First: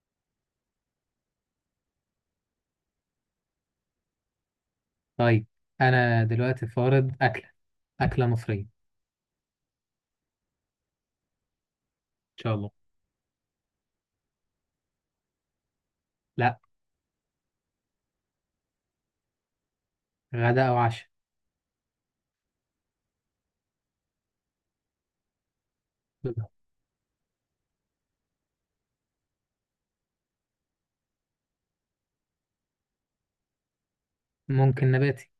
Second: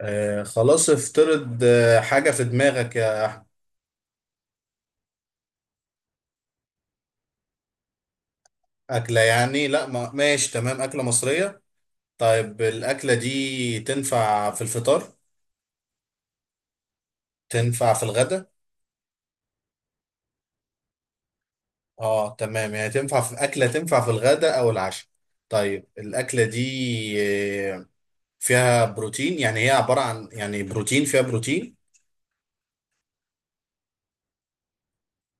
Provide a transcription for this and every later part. آه، خلاص، افترض حاجة في دماغك يا طيب انا دلوقتي فارض اكله مصريه ان أكلة. يعني، لا، ما ماشي. تمام، أكلة مصرية. شاء طيب، الله. الأكلة دي تنفع في الفطار؟ لا. تنفع في الغداء؟ غدا او عشاء. اه، تمام، يعني تنفع في أكلة، تنفع في الغداء أو العشاء. طيب، الأكلة دي، آه، فيها بروتين، يعني هي عبارة عن يعني بروتين، فيها بروتين. ممكن نباتي.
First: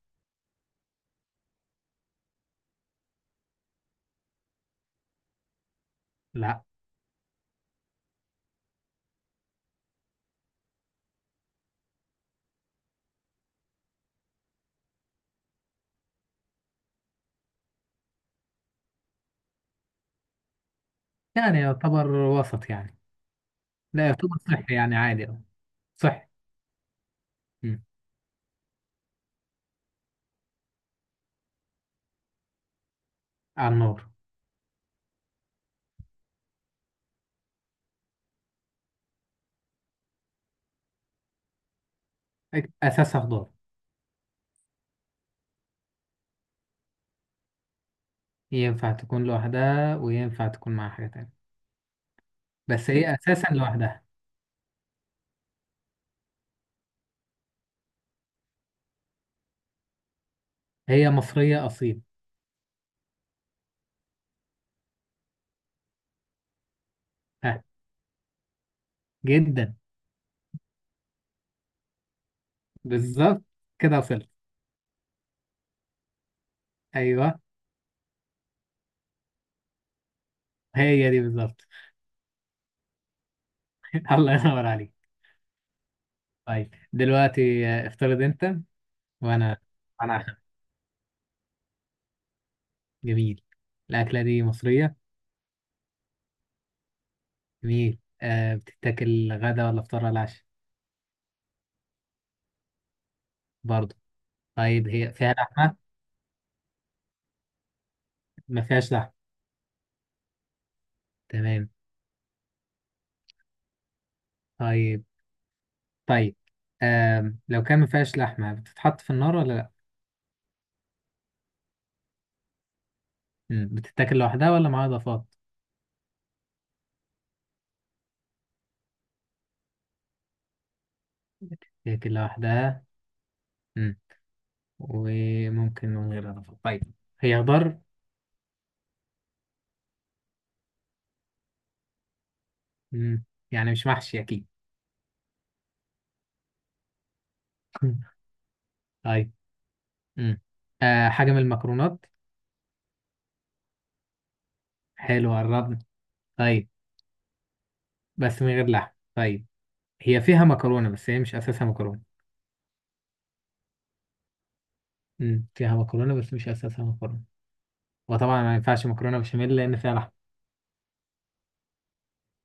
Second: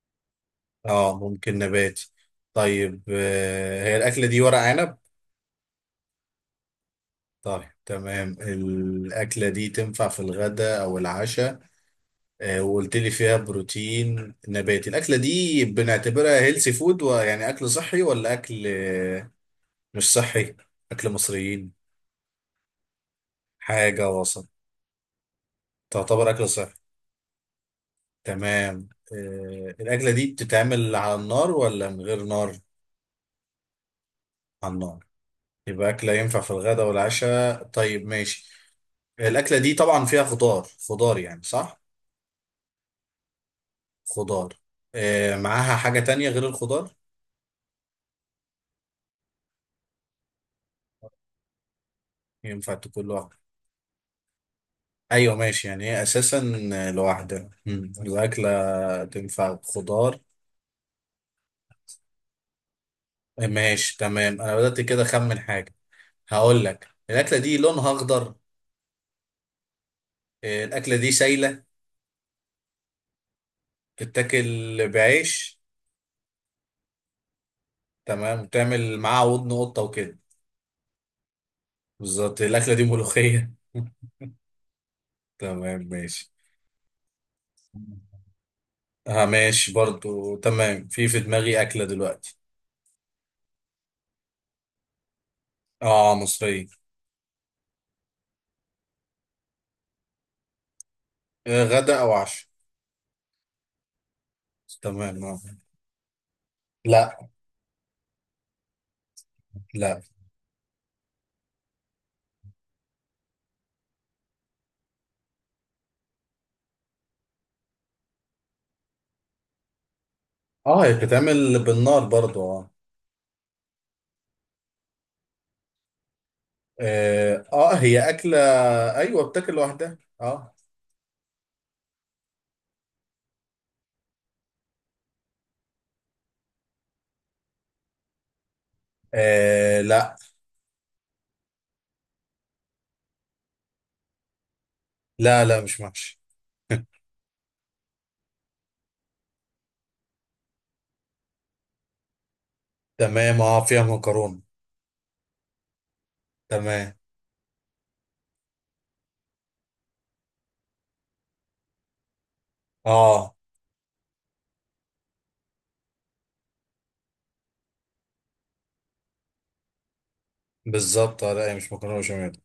اه، ممكن نباتي. طيب، هي الأكلة دي ورق عنب؟ لا طيب، تمام، الأكلة دي تنفع في الغداء أو العشاء. وقلت لي فيها بروتين نباتي. الاكله دي بنعتبرها هيلثي فود، ويعني اكل صحي ولا اكل مش صحي؟ اكل يعني مصريين. يعتبر وسط يعني. لا حاجه يعتبر وسط. صحي يعني عادي أوي. صحي. تعتبر اكل صحي. مم. تمام، الاكله دي بتتعمل على النار ولا من غير نار؟ على النار. على النار. يبقى اكله ينفع في الغداء والعشاء. طيب، ماشي. الاكله دي طبعا فيها خضار. خضار، يعني، صح؟ اساسها خضار. خضار. معاها حاجه تانية غير الخضار؟ ينفع تكون لوحدها وينفع تكون مع حاجه تانية. ينفع بس تكون هي لوحدها. اساسا لوحدها. ايوه ماشي، يعني هي اساسا لوحدها. الاكله تنفع خضار. هي مصريه اصيل. ماشي تمام، انا بدات كده اخمن حاجه. هقول لك، الاكله دي ها. لونها اخضر. جدا. الاكله دي سايله. بالظبط. كده وصلت. تتاكل. بعيش. ايوه. تمام، وتعمل معاها ودن قطه وكده. هي دي بالظبط. بالظبط، الاكله دي ملوخيه. الله ينور عليك. تمام، ماشي. طيب دلوقتي، افترض انت. اه، وانا ماشي برضو، انا تمام. في دماغي اكله دلوقتي. جميل. الاكله دي مصريه. اه، مصريه. جميل. بتتاكل غدا ولا فطار ولا عشاء؟ آه، غدا او عشاء. برضه. طيب هي تمام. فيها آه. لحمه؟ لا. ما فيهاش لحمه. لا. تمام. طيب. طيب. لو كان ما فيهاش لحمه بتتحط في النار ولا لا؟ اه، هي بتتعمل بالنار برضو، اه. مم. بتتاكل لوحدها ولا معاها اضافات؟ اه، هي اكله. ايوه بتاكل لوحدها، اه. بتتاكل لوحدها. مم. وممكن من غير اضافات. طيب. هي خضار. آه، لا، مم. يعني مش محشي اكيد. لا، لا، مش محشي. طيب. مم. حاجه من المكرونات. تمام، اه، فيها مكرونه. حلو، قربنا. طيب تمام، بس من غير لحم. طيب هي فيها مكرونة بس هي مش أساسها مكرونة. اه. فيها مكرونة بس مش أساسها مكرونة. وطبعا ما ينفعش مكرونة بشاميل لأن فيها لحم. بالظبط، آه، لا، هي مش مكرونه بشاميل.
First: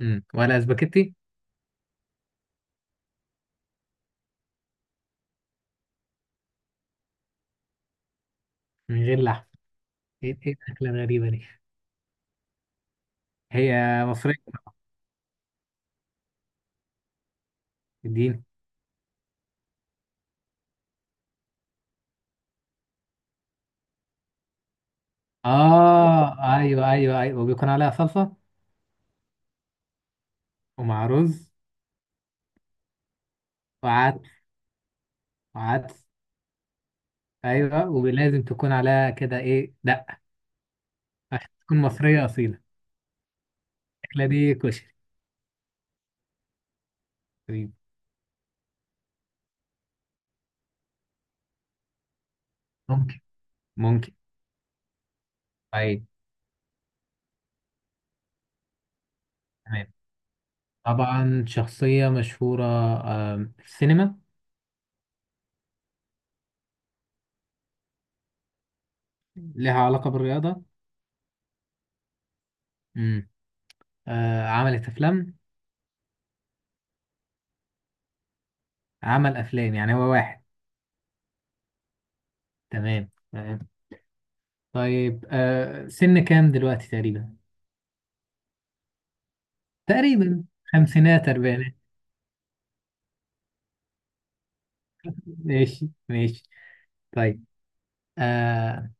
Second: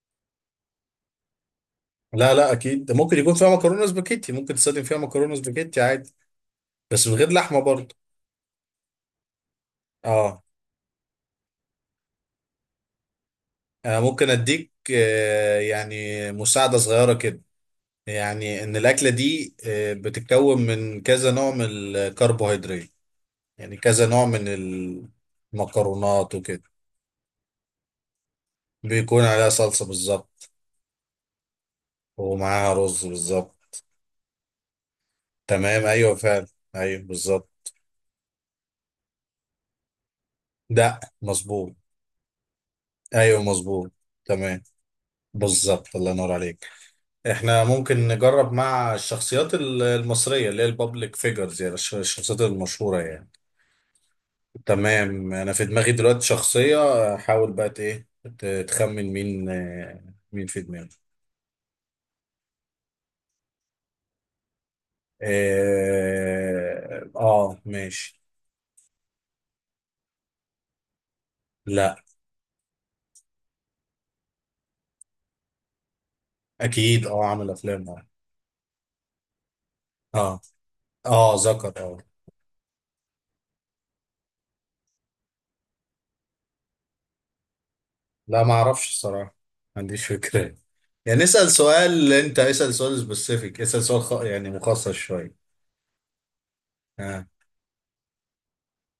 ولا سباكيتي؟ لا، لا اكيد، ده ممكن يكون فيها مكرونه سباكيتي، ممكن تستخدم فيها مكرونه سباكيتي عادي، بس من غير لحمه برضه. من غير لحم. إيه اه. إيه الأكلة الغريبة دي؟ انا هي ممكن مصرية اديك يعني مساعده صغيره كده، الدين. يعني ان الاكله دي بتتكون من كذا نوع من الكربوهيدرات. يعني كذا نوع من المكرونات آه، وكده. أيوه أيوه أيوه وبيكون عليها صلصة. بيكون عليها صلصة بالظبط. ومع رز. ومعاها رز بالظبط. وعدس تمام، وعدس ايوه فعلا. ايوه بالظبط. أيوه ولازم تكون عليها كده إيه دقة. دق عشان مظبوط. تكون مصرية أصيلة. ايوه مظبوط. الأكلة دي تمام. كشري. بالظبط، الله ينور عليك. احنا طيب، ممكن نجرب مع الشخصيات المصرية، اللي هي البابليك فيجرز، يعني الشخصيات المشهورة ممكن. يعني. ممكن. تمام، انا في دماغي طيب. دلوقتي شخصية. حاول بقى ايه، تخمن مين تمام. مين في دماغي. طبعا شخصية مشهورة. في السينما. اه, ماشي. ليها علاقة بالرياضة. لا. امم عملت أفلام. اكيد، اه، عامل افلام، اه. عمل أفلام يعني هو آه. واحد. اه، ذكر، اه. تمام تمام. طيب، سن كام دلوقتي تقريبا؟ لا، ما اعرفش الصراحه، ما عنديش تقريبا فكره. يعني خمسينات اسال أربعينات. سؤال، انت اسال سؤال سبيسيفيك، اسال سؤال يعني مخصص شويه. ماشي ماشي. آه. طيب. آه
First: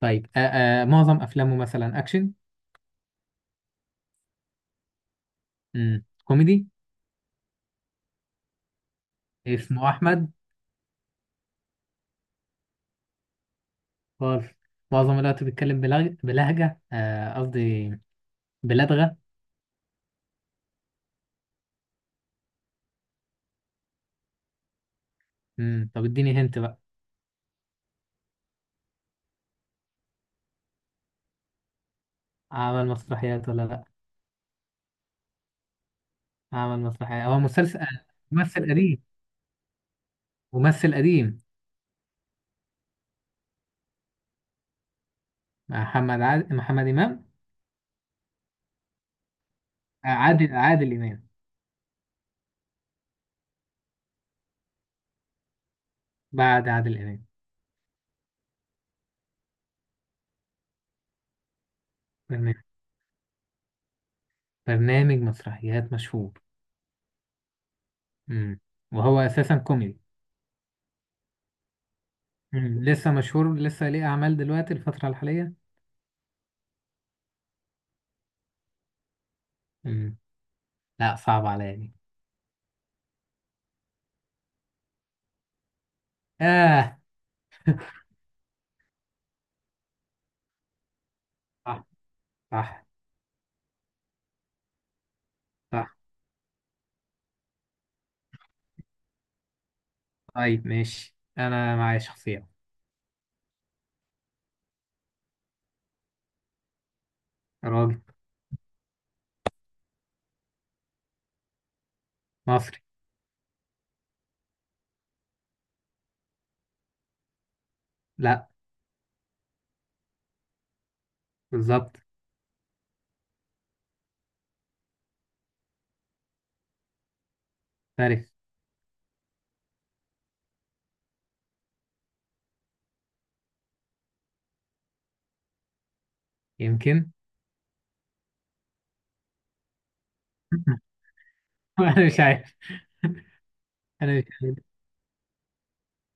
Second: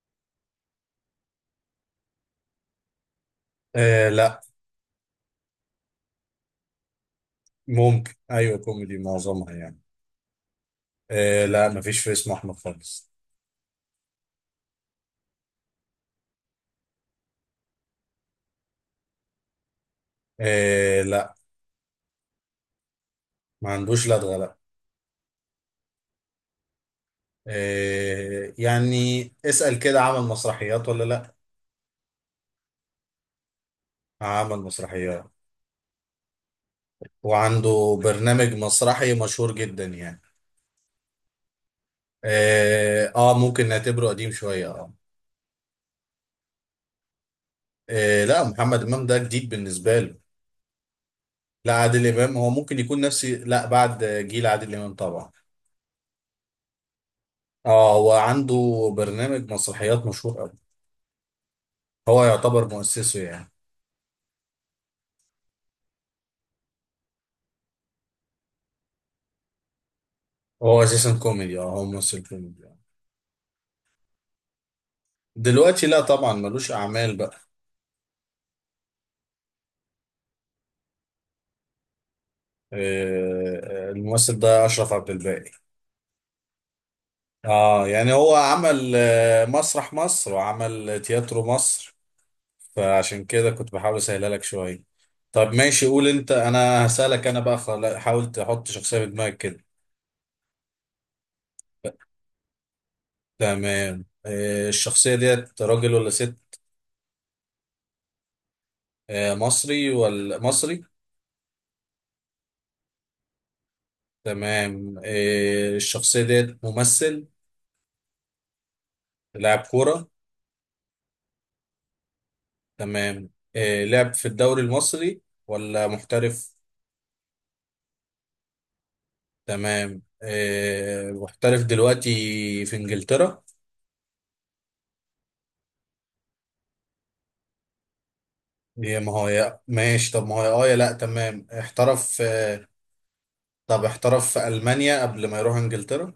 طيب. معظم أفلامه مثلا أكشن؟ آه، لا. مم. كوميدي. ممكن، ايوه، كوميدي معظمها يعني. اسمه أحمد. آه، لا، ما فيش في اسمه احمد خالص. خالص. معظم الوقت بيتكلم بلغ... بلهجة، قصدي بلدغة. آه، لا، ما عندوش لدغه، لا. مم. طب اديني هنت بقى. يعني اسال كده: عمل مسرحيات ولا لا؟ عمل مسرحيات ولا لأ؟ عمل مسرحيات، عمل مسرحيات هو مسلسل، وعنده برنامج ممثل قديم. مسرحي مشهور جدا، يعني. ممثل قديم اه، ممكن نعتبره قديم شويه، اه. محمد إمام. إيه؟ لا، محمد امام ده جديد بالنسبه له. عادل إمام. لا، عادل امام هو ممكن يكون نفسي، لا، بعد جيل عادل امام طبعا. بعد عادل إمام. اه، هو عنده برنامج مسرحيات مشهور قوي. هو برنامج يعتبر مؤسسه يعني. برنامج مسرحيات مشهور. مم. وهو أساسا كوميدي. هو اساسا كوميدي، اه، هو ممثل كوميدي. مم. لسه مشهور، لسه ليه أعمال دلوقتي الفترة الحالية؟ دلوقتي لا طبعا، ملوش اعمال بقى. مم. لا صعب عليا دي. إيه، الممثل ده اشرف عبد الباقي. آه اه، يعني هو عمل مسرح مصر، وعمل تياترو صح مصر. صح فعشان كده كنت بحاول اسهلها لك شويه. طب ماشي، صح. قول انت، انا هسألك. انا بقى حاول تحط شخصيه في دماغك كده. طيب ماشي، أنا معايا شخصية. تمام، الشخصيه ديت راجل ولا ست؟ راجل. مصري ولا مصري؟ مصري. تمام، الشخصيه ديت ممثل؟ لا. لاعب كوره. بالظبط. تمام، لعب في الدوري المصري ولا محترف؟ فارس. تمام، محترف دلوقتي في انجلترا. يمكن. يا ما هو يا ماشي، طب ما هو يا اه يا لا، تمام أنا مش احترف. عارف. طب أنا مش احترف في عارف. ألمانيا قبل ما يروح انجلترا.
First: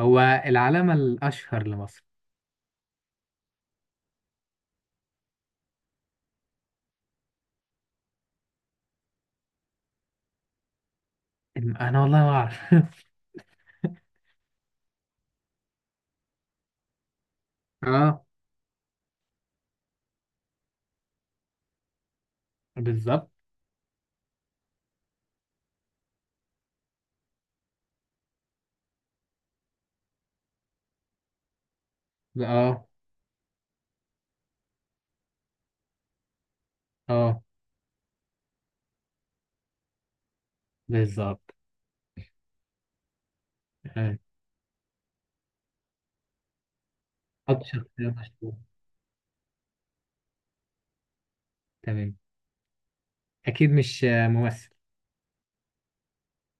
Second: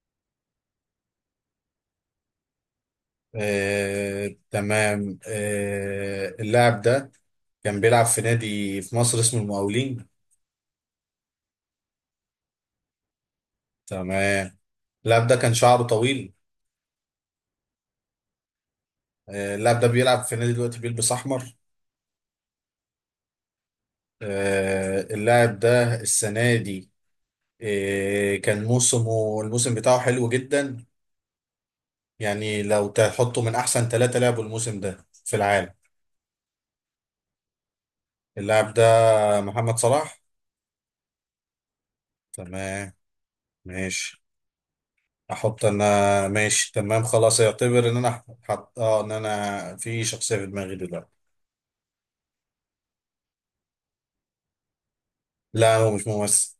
هو العلامة الأشهر لمصر. تمام، اللاعب ده كان بيلعب في نادي في مصر اسمه المقاولين. أنا والله ما أعرف. تمام، اللاعب ده كان شعره طويل. اه. اللاعب ده بيلعب في نادي دلوقتي بيلبس احمر. بالظبط. اللاعب ده السنه دي كان موسمه، الموسم بتاعه حلو جدا، يعني اه لو تحطه من احسن ثلاثه لعبوا الموسم ده في العالم. اه. اللاعب ده محمد صلاح. بالظبط. تمام، آه. ماشي. احط انا. ماشي تمام، خلاص، حط يعتبر ان شخصية انا مشهورة. حط، ان انا في شخصية في دماغي دلوقتي. تمام. أكيد مش ممثل. لا، هو مش ممثل.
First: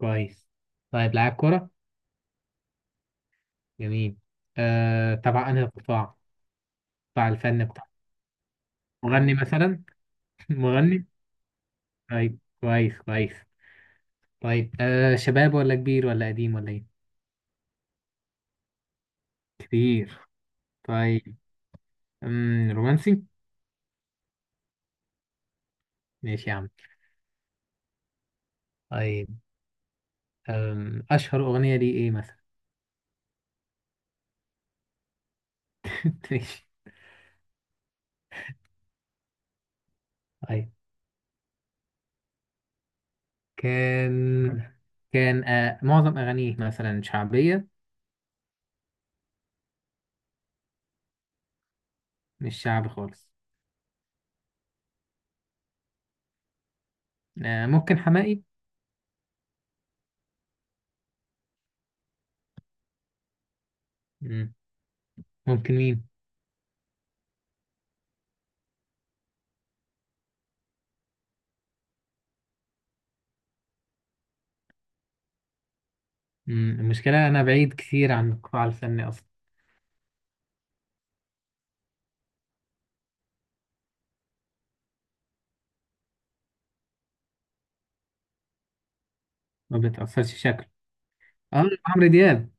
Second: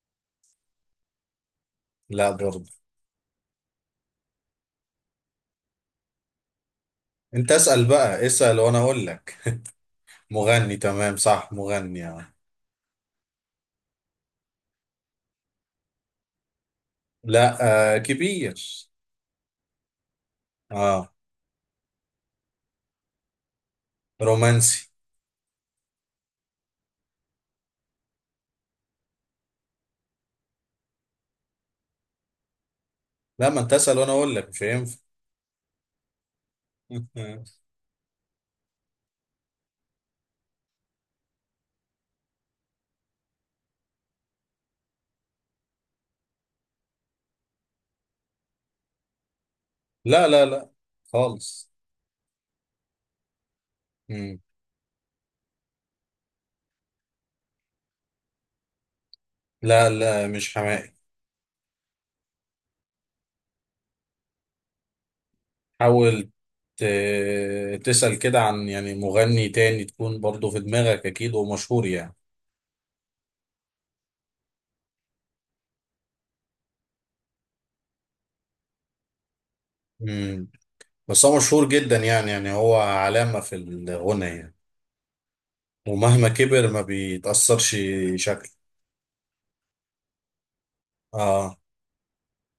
كويس. طيب لاعب كرة. لا برضه. جميل. تبع أنهي قطاع؟ قطاع انت الفن اسأل قطاع. بقى، اسأل وانا اقول مغني لك. مثلا؟ مغني، مغني. تمام، صح، مغني، اه. طيب كويس كويس. طيب، شباب ولا كبير ولا قديم ولا إيه؟ لا، كبير. كبير. اه. طيب. رومانسي. رومانسي. ماشي يا عم. طيب. أشهر أغنية ليه إيه مثلا؟ لا، ما انت اسأل وانا اقول لك، مش هينفع. ماشي. طيب. كان كان معظم أغانيه مثلا شعبية. لا، لا، لا خالص. مش شعبي خالص. مم. ممكن حماقي. لا، لا، مش حماقي. مم. ممكن مين؟ حاول تسأل كده عن يعني مغني تاني، تكون برضه في دماغك اكيد ومشهور، يعني. مم. المشكلة أنا بعيد كتير عن القطاع الفني أصلا. مم. بس هو مشهور جدا يعني هو علامة في الغنى يعني، ومهما كبر ما بيتأثرش شكله. ما بتأثرش شكله. اه. آه عمرو دياب.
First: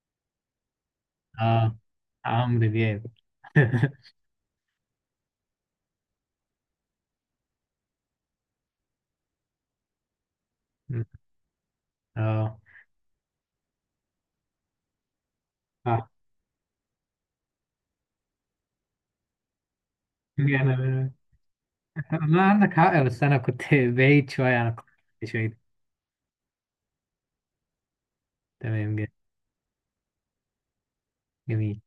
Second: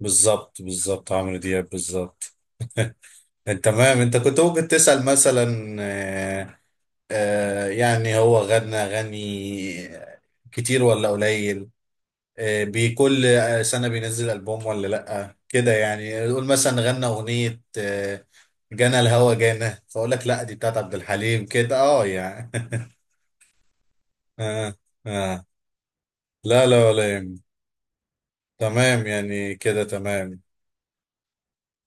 بالظبط، بالظبط عمرو دياب، آه بالظبط. عمرو دياب. انت تمام، انت كنت ممكن تسأل مثلا يعني هو غنى غني كتير مم. ولا قليل؟ آه. بكل سنة بينزل ألبوم ولا لأ كده، آه يعني قول مثلا غنى أغنية جنى الهوى جانا، فأقول لك لأ، دي يعني بتاعت عبد أنا، الحليم كده، اه ما يعني. عندك حق، بس أنا كنت بعيد شوية عن اه. القطاع الفني اه. شوية. لا، لا ولا يهم. تمام. تمام، يعني كده تمام. جميل.